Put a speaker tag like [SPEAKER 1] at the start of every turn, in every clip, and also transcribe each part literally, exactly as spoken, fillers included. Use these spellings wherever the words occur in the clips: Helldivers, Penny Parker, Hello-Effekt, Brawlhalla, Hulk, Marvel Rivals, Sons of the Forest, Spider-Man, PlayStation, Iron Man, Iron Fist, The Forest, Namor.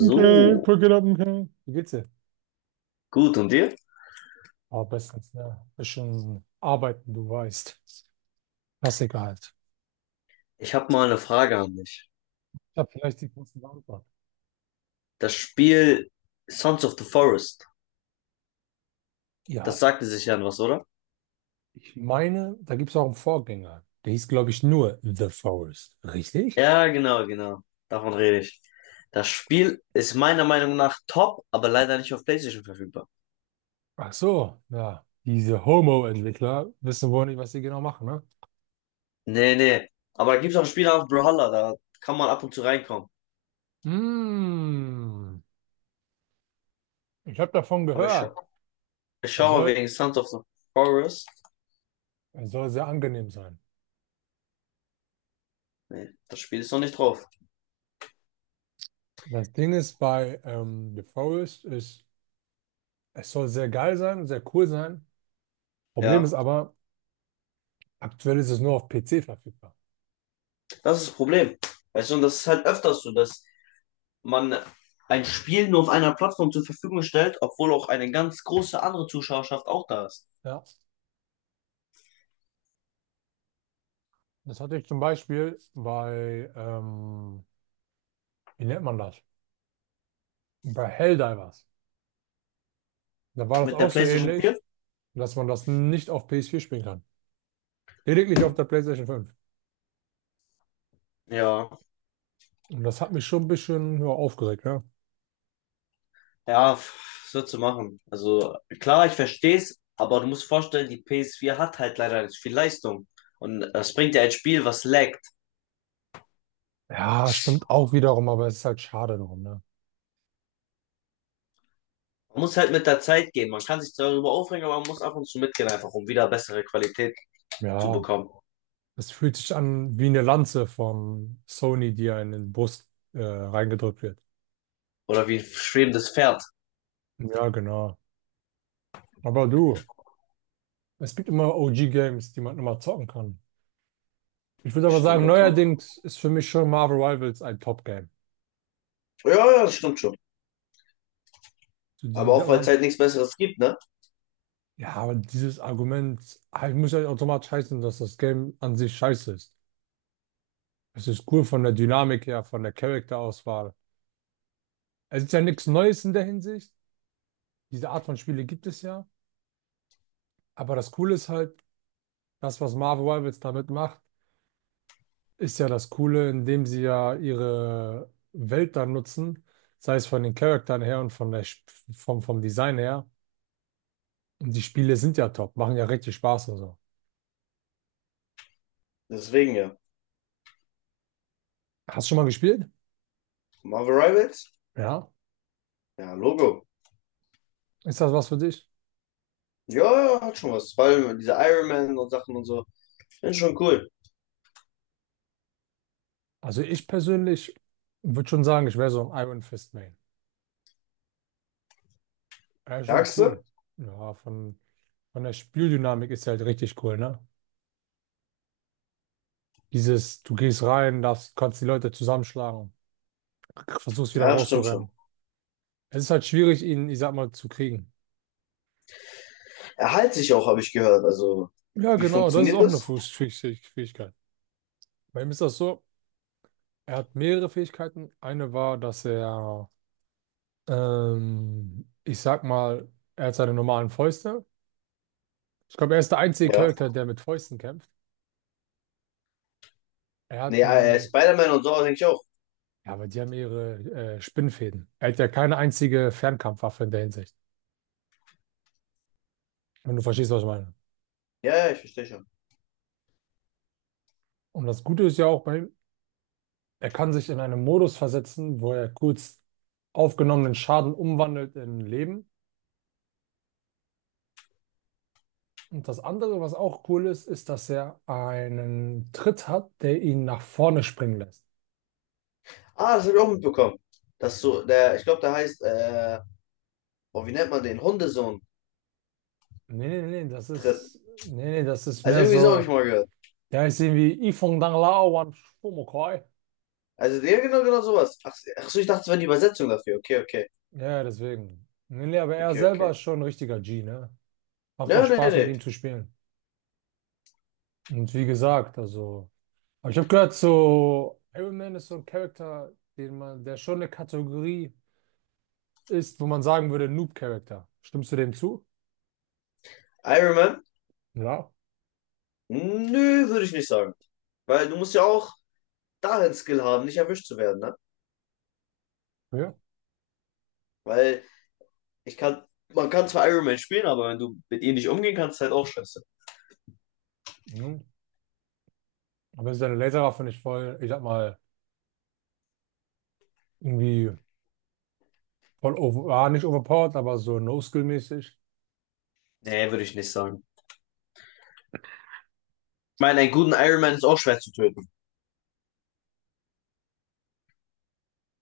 [SPEAKER 1] Okay, Brücke ab, okay. Wie geht's dir?
[SPEAKER 2] gut, und dir?
[SPEAKER 1] Aber bestens, ne? Bisschen arbeiten, du weißt. Klassiker halt.
[SPEAKER 2] Ich habe mal eine Frage an dich.
[SPEAKER 1] Ich habe vielleicht die kurze Antwort.
[SPEAKER 2] Das Spiel Sons of the Forest, das
[SPEAKER 1] Ja,
[SPEAKER 2] sagte sich ja was, oder?
[SPEAKER 1] ich meine, da gibt es auch einen Vorgänger. Der hieß, glaube ich, nur The Forest. Richtig?
[SPEAKER 2] Ja, genau, genau. Davon rede ich. Das Spiel ist meiner Meinung nach top, aber leider nicht auf PlayStation verfügbar.
[SPEAKER 1] Ach so, ja. Diese Homo-Entwickler wissen wohl nicht, was sie genau machen, ne?
[SPEAKER 2] Nee, nee. Aber da gibt es auch Spiele auf Brawlhalla, da kann man ab und zu reinkommen.
[SPEAKER 1] Mm, ich habe davon
[SPEAKER 2] Aber ich, scha
[SPEAKER 1] gehört.
[SPEAKER 2] ich
[SPEAKER 1] Er
[SPEAKER 2] schaue mal
[SPEAKER 1] soll,
[SPEAKER 2] wegen Sons of the Forest.
[SPEAKER 1] er soll sehr angenehm sein.
[SPEAKER 2] Nee, das Spiel ist noch nicht drauf.
[SPEAKER 1] Das Ding ist bei ähm, The Forest ist, es soll sehr geil sein und sehr cool sein. Problem
[SPEAKER 2] Ja,
[SPEAKER 1] ist aber, aktuell ist es nur auf p c verfügbar.
[SPEAKER 2] das ist das Problem. Weißt du, und das ist halt öfters so, dass man ein Spiel nur auf einer Plattform zur Verfügung stellt, obwohl auch eine ganz große andere Zuschauerschaft auch da ist.
[SPEAKER 1] Ja, das hatte ich zum Beispiel bei, ähm, wie nennt man das? Bei Helldivers. Da war das
[SPEAKER 2] Mit der
[SPEAKER 1] auch so
[SPEAKER 2] PlayStation vier.
[SPEAKER 1] ähnlich, dass man das nicht auf p s vier spielen kann. Lediglich auf der PlayStation fünf.
[SPEAKER 2] Ja.
[SPEAKER 1] Und das hat mich schon ein bisschen ja, aufgeregt, ne?
[SPEAKER 2] Ja, pff, was willst du machen? Also klar, ich verstehe es, aber du musst vorstellen, die ps vier hat halt leider nicht viel Leistung. Und das bringt ja ein Spiel, was laggt.
[SPEAKER 1] Ja, stimmt auch wiederum, aber es ist halt schade darum, ne?
[SPEAKER 2] Man muss halt mit der Zeit gehen. Man kann sich darüber aufregen, aber man muss ab und zu mitgehen, einfach um wieder bessere Qualität zu
[SPEAKER 1] Ja,
[SPEAKER 2] bekommen.
[SPEAKER 1] es fühlt sich an wie eine Lanze von Sony, die einem in die Brust äh, reingedrückt wird.
[SPEAKER 2] Oder wie ein schwebendes Pferd.
[SPEAKER 1] Ja, genau. Aber du. Es gibt immer o g-Games, die man immer zocken kann. Ich würde
[SPEAKER 2] Das
[SPEAKER 1] aber
[SPEAKER 2] stimmt
[SPEAKER 1] sagen,
[SPEAKER 2] natürlich.
[SPEAKER 1] neuerdings ist für mich schon Marvel Rivals ein Top-Game.
[SPEAKER 2] Ja, ja, das stimmt schon.
[SPEAKER 1] So
[SPEAKER 2] Aber
[SPEAKER 1] die, die,
[SPEAKER 2] auch, weil es
[SPEAKER 1] aber-
[SPEAKER 2] halt nichts Besseres gibt, ne?
[SPEAKER 1] ja, aber dieses Argument ah, ich muss ja nicht automatisch heißen, dass das Game an sich scheiße ist. Es ist cool von der Dynamik her, von der Charakterauswahl. Es ist ja nichts Neues in der Hinsicht. Diese Art von Spiele gibt es ja. Aber das Coole ist halt, das, was Marvel Rivals damit macht, ist ja das Coole, indem sie ja ihre Welt dann nutzen, sei es von den Charakteren her und von der, Sp- vom, vom Design her. Und die Spiele sind ja top, machen ja richtig Spaß und so.
[SPEAKER 2] Deswegen ja.
[SPEAKER 1] Hast du schon mal gespielt?
[SPEAKER 2] Marvel Rivals?
[SPEAKER 1] Ja.
[SPEAKER 2] Ja, Logo.
[SPEAKER 1] Ist das was für dich?
[SPEAKER 2] Ja, ja, hat schon was. Vor allem diese Iron Man und Sachen und so. Finde ich schon cool.
[SPEAKER 1] Also ich persönlich würde schon sagen, ich wäre so ein Iron Fist Main. Ja, schon
[SPEAKER 2] Sagst
[SPEAKER 1] cool.
[SPEAKER 2] du?
[SPEAKER 1] Ja, von, von der Spieldynamik ist halt richtig cool, ne? Dieses, du gehst rein, darfst, kannst die Leute zusammenschlagen, versuchst wieder
[SPEAKER 2] Ja, stimmt schon.
[SPEAKER 1] rauszurennen. Es ist halt schwierig, ihn, ich sag mal, zu kriegen.
[SPEAKER 2] Er heilt sich auch, habe ich gehört. Also,
[SPEAKER 1] Ja,
[SPEAKER 2] wie
[SPEAKER 1] genau, das ist
[SPEAKER 2] funktioniert
[SPEAKER 1] auch eine
[SPEAKER 2] das?
[SPEAKER 1] Fuß- Fähig- Fähigkeit. Bei ihm ist das so, er hat mehrere Fähigkeiten. Eine war, dass er, ähm, ich sag mal, er hat seine normalen Fäuste. Ich glaube, er ist der einzige
[SPEAKER 2] Ja.
[SPEAKER 1] Charakter, der mit Fäusten kämpft. Er
[SPEAKER 2] Nee,
[SPEAKER 1] hat
[SPEAKER 2] äh,
[SPEAKER 1] einen,
[SPEAKER 2] Spider-Man und so, denke ich auch.
[SPEAKER 1] ja, aber die haben ihre äh, Spinnfäden. Er hat ja keine einzige Fernkampfwaffe in der Hinsicht, wenn du verstehst, was ich meine.
[SPEAKER 2] Ja, ja, ich verstehe schon.
[SPEAKER 1] Und das Gute ist ja auch bei ihm, er kann sich in einen Modus versetzen, wo er kurz aufgenommenen Schaden umwandelt in Leben. Und das andere, was auch cool ist, ist, dass er einen Tritt hat, der ihn nach vorne springen lässt.
[SPEAKER 2] Ah, das habe ich auch mitbekommen. Dass so, der, ich glaube, der heißt, äh, oh, wie nennt man den? Hundesohn
[SPEAKER 1] Nee, nee, nee, das
[SPEAKER 2] tritt.
[SPEAKER 1] ist, nee, nee, das ist
[SPEAKER 2] Also
[SPEAKER 1] mehr
[SPEAKER 2] irgendwie so habe ich
[SPEAKER 1] so,
[SPEAKER 2] mal gehört.
[SPEAKER 1] ja, ich sehe wie Yifeng Danglao Wan Shomokoi.
[SPEAKER 2] Also, ja, genau, genau sowas. Ach, ach so, ich dachte, es wäre die Übersetzung dafür. Okay, okay.
[SPEAKER 1] Ja, deswegen. Nee, nee, aber er
[SPEAKER 2] Okay, okay.
[SPEAKER 1] selber ist schon ein richtiger G, ne? Macht auch
[SPEAKER 2] Ja, nee,
[SPEAKER 1] Spaß, mit
[SPEAKER 2] nee.
[SPEAKER 1] ihm zu spielen. Und wie gesagt, also, aber ich habe gehört, so Iron Man ist so ein Charakter, den man, der schon eine Kategorie ist, wo man sagen würde, Noob-Charakter. Stimmst du dem zu?
[SPEAKER 2] Iron Man.
[SPEAKER 1] Ja.
[SPEAKER 2] Nö, würde ich nicht sagen. Weil du musst ja auch darin Skill haben, nicht erwischt zu werden, ne?
[SPEAKER 1] Ja.
[SPEAKER 2] Weil ich kann, man kann zwar Iron Man spielen, aber wenn du mit ihm nicht umgehen kannst, ist halt auch scheiße.
[SPEAKER 1] Aber seine Laserwaffe nicht voll, ich sag mal, irgendwie voll over, ah, nicht overpowered, aber so No-Skill-mäßig.
[SPEAKER 2] Nee, würde ich nicht sagen. Ich meine, einen guten Iron Man ist auch schwer zu töten.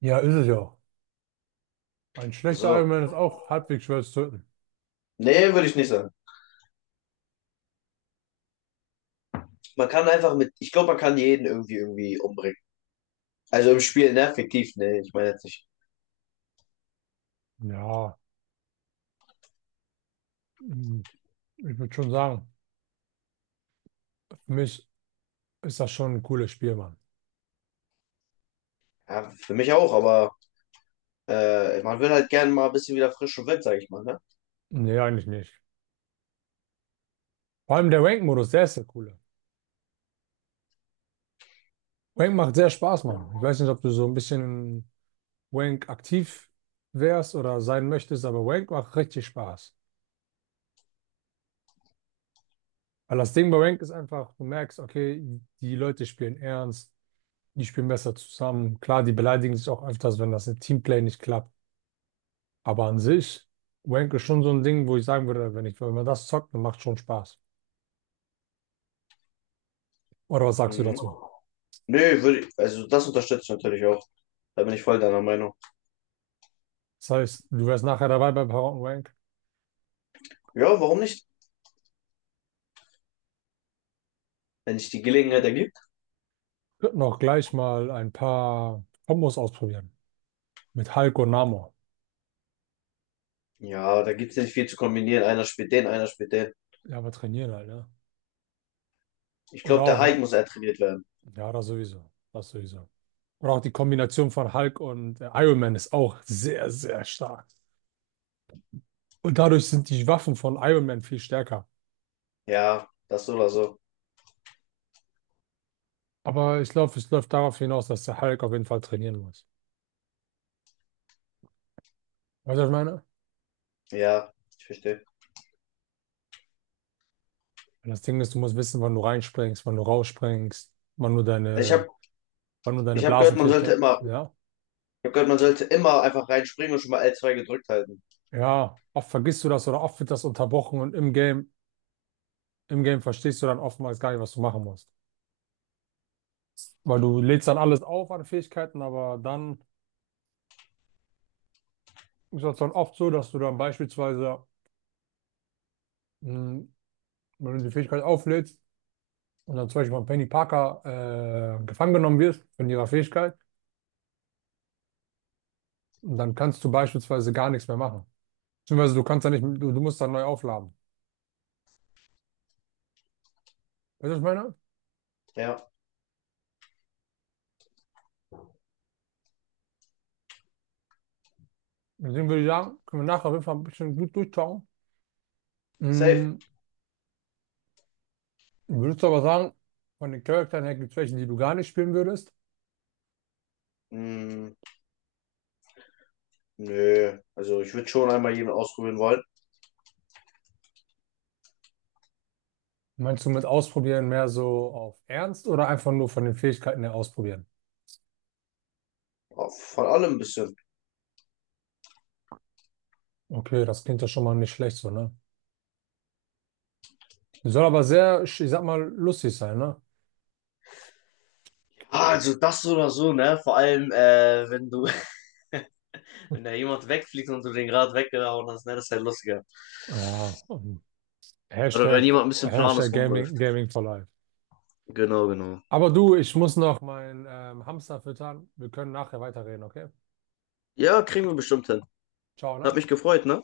[SPEAKER 1] Ja, ist es ja. Ein schlechter Iron
[SPEAKER 2] So.
[SPEAKER 1] Man ist auch halbwegs schwer zu töten.
[SPEAKER 2] Nee, würde ich nicht sagen. Man kann einfach mit, ich glaube, man kann jeden irgendwie irgendwie umbringen. Also im Spiel, ne? Fiktiv, nee, ich meine jetzt nicht.
[SPEAKER 1] Ja, mm, ich würde schon sagen, für mich ist das schon ein cooles Spiel, Mann.
[SPEAKER 2] Ja, für mich auch, aber äh, man will halt gerne mal ein bisschen wieder frisch und wild, sag ich mal, ne?
[SPEAKER 1] Nee, eigentlich nicht. Vor allem der Rank-Modus, der ist der coole. Rank macht sehr Spaß, Mann. Ich weiß nicht, ob du so ein bisschen in Rank aktiv wärst oder sein möchtest, aber Rank macht richtig Spaß. Weil das Ding bei Rank ist einfach, du merkst, okay, die Leute spielen ernst. Die spielen besser zusammen. Klar, die beleidigen sich auch öfters, wenn das im Teamplay nicht klappt. Aber an sich, Wank ist schon so ein Ding, wo ich sagen würde, wenn ich, wenn man das zockt, dann macht schon Spaß. Oder was sagst du
[SPEAKER 2] Mhm.
[SPEAKER 1] dazu?
[SPEAKER 2] Nee, würde ich, also das unterstütze ich natürlich auch. Da bin ich voll deiner Meinung.
[SPEAKER 1] Das heißt, du wärst nachher dabei bei Power und Wank.
[SPEAKER 2] Ja, warum nicht? Wenn sich die Gelegenheit ergibt.
[SPEAKER 1] Könnten auch gleich mal ein paar Kombos ausprobieren. Mit Hulk und Namor.
[SPEAKER 2] Ja, da gibt es nicht viel zu kombinieren. Einer spielt den, einer spielt den.
[SPEAKER 1] Ja, aber trainieren halt, ne?
[SPEAKER 2] Ich
[SPEAKER 1] Oder
[SPEAKER 2] glaube, der Hype
[SPEAKER 1] auch,
[SPEAKER 2] muss trainiert werden.
[SPEAKER 1] ja, das sowieso. Das sowieso. Oder auch die Kombination von Hulk und äh, Iron Man ist auch sehr, sehr stark. Und dadurch sind die Waffen von Iron Man viel stärker.
[SPEAKER 2] Ja, das so oder so.
[SPEAKER 1] Aber ich glaube, es läuft darauf hinaus, dass der Hulk auf jeden Fall trainieren muss. Weißt du, was ich meine?
[SPEAKER 2] Ja, ich verstehe.
[SPEAKER 1] Und das Ding ist, du musst wissen, wann du reinspringst, wann du rausspringst, wann du
[SPEAKER 2] Also ich
[SPEAKER 1] deine,
[SPEAKER 2] habe
[SPEAKER 1] wann du deine
[SPEAKER 2] ich hab gehört, man sollte
[SPEAKER 1] Blasenfähigkeit.
[SPEAKER 2] immer,
[SPEAKER 1] Ja.
[SPEAKER 2] ich hab gehört, man sollte immer einfach reinspringen und schon mal l zwei gedrückt halten.
[SPEAKER 1] Ja. Oft vergisst du das oder oft wird das unterbrochen und im Game, im Game verstehst du dann oftmals gar nicht, was du machen musst. Weil du lädst dann alles auf an Fähigkeiten, aber dann ist das dann oft so, dass du dann beispielsweise, mh, wenn du die Fähigkeit auflädst und dann zum Beispiel von Penny Parker äh, gefangen genommen wirst von ihrer Fähigkeit, und dann kannst du beispielsweise gar nichts mehr machen. Beziehungsweise du kannst da nicht, du, du musst dann neu aufladen. Weißt du, was ich meine?
[SPEAKER 2] Ja,
[SPEAKER 1] Deswegen würde ich sagen, können wir nachher auf jeden Fall ein bisschen gut durchschauen.
[SPEAKER 2] safe.
[SPEAKER 1] Mm, würdest du aber sagen, von den Charakteren her gibt es welche, die du gar nicht spielen würdest?
[SPEAKER 2] Hm, nö. Also ich würde schon einmal jeden ausprobieren wollen.
[SPEAKER 1] Meinst du mit ausprobieren mehr so auf Ernst oder einfach nur von den Fähigkeiten her ausprobieren?
[SPEAKER 2] Ja, von allem ein bisschen.
[SPEAKER 1] Okay, das klingt ja schon mal nicht schlecht so, ne? Soll aber sehr, ich sag mal, lustig sein, ne?
[SPEAKER 2] Ah, also das so oder so, ne? Vor allem, äh, wenn du wenn da jemand wegfliegt und du den gerade weggehauen hast, ne, das ist halt lustiger.
[SPEAKER 1] Ja, ähm,
[SPEAKER 2] Oder wenn
[SPEAKER 1] Hashtag,
[SPEAKER 2] jemand ein bisschen planlos
[SPEAKER 1] Hashtag
[SPEAKER 2] rumläuft.
[SPEAKER 1] Gaming, Gaming for Life.
[SPEAKER 2] Genau, genau.
[SPEAKER 1] Aber du, ich muss noch meinen ähm, Hamster füttern. Wir können nachher weiterreden, okay?
[SPEAKER 2] Ja, kriegen wir bestimmt hin.
[SPEAKER 1] Ciao,
[SPEAKER 2] Hat
[SPEAKER 1] ne?
[SPEAKER 2] mich gefreut, ne?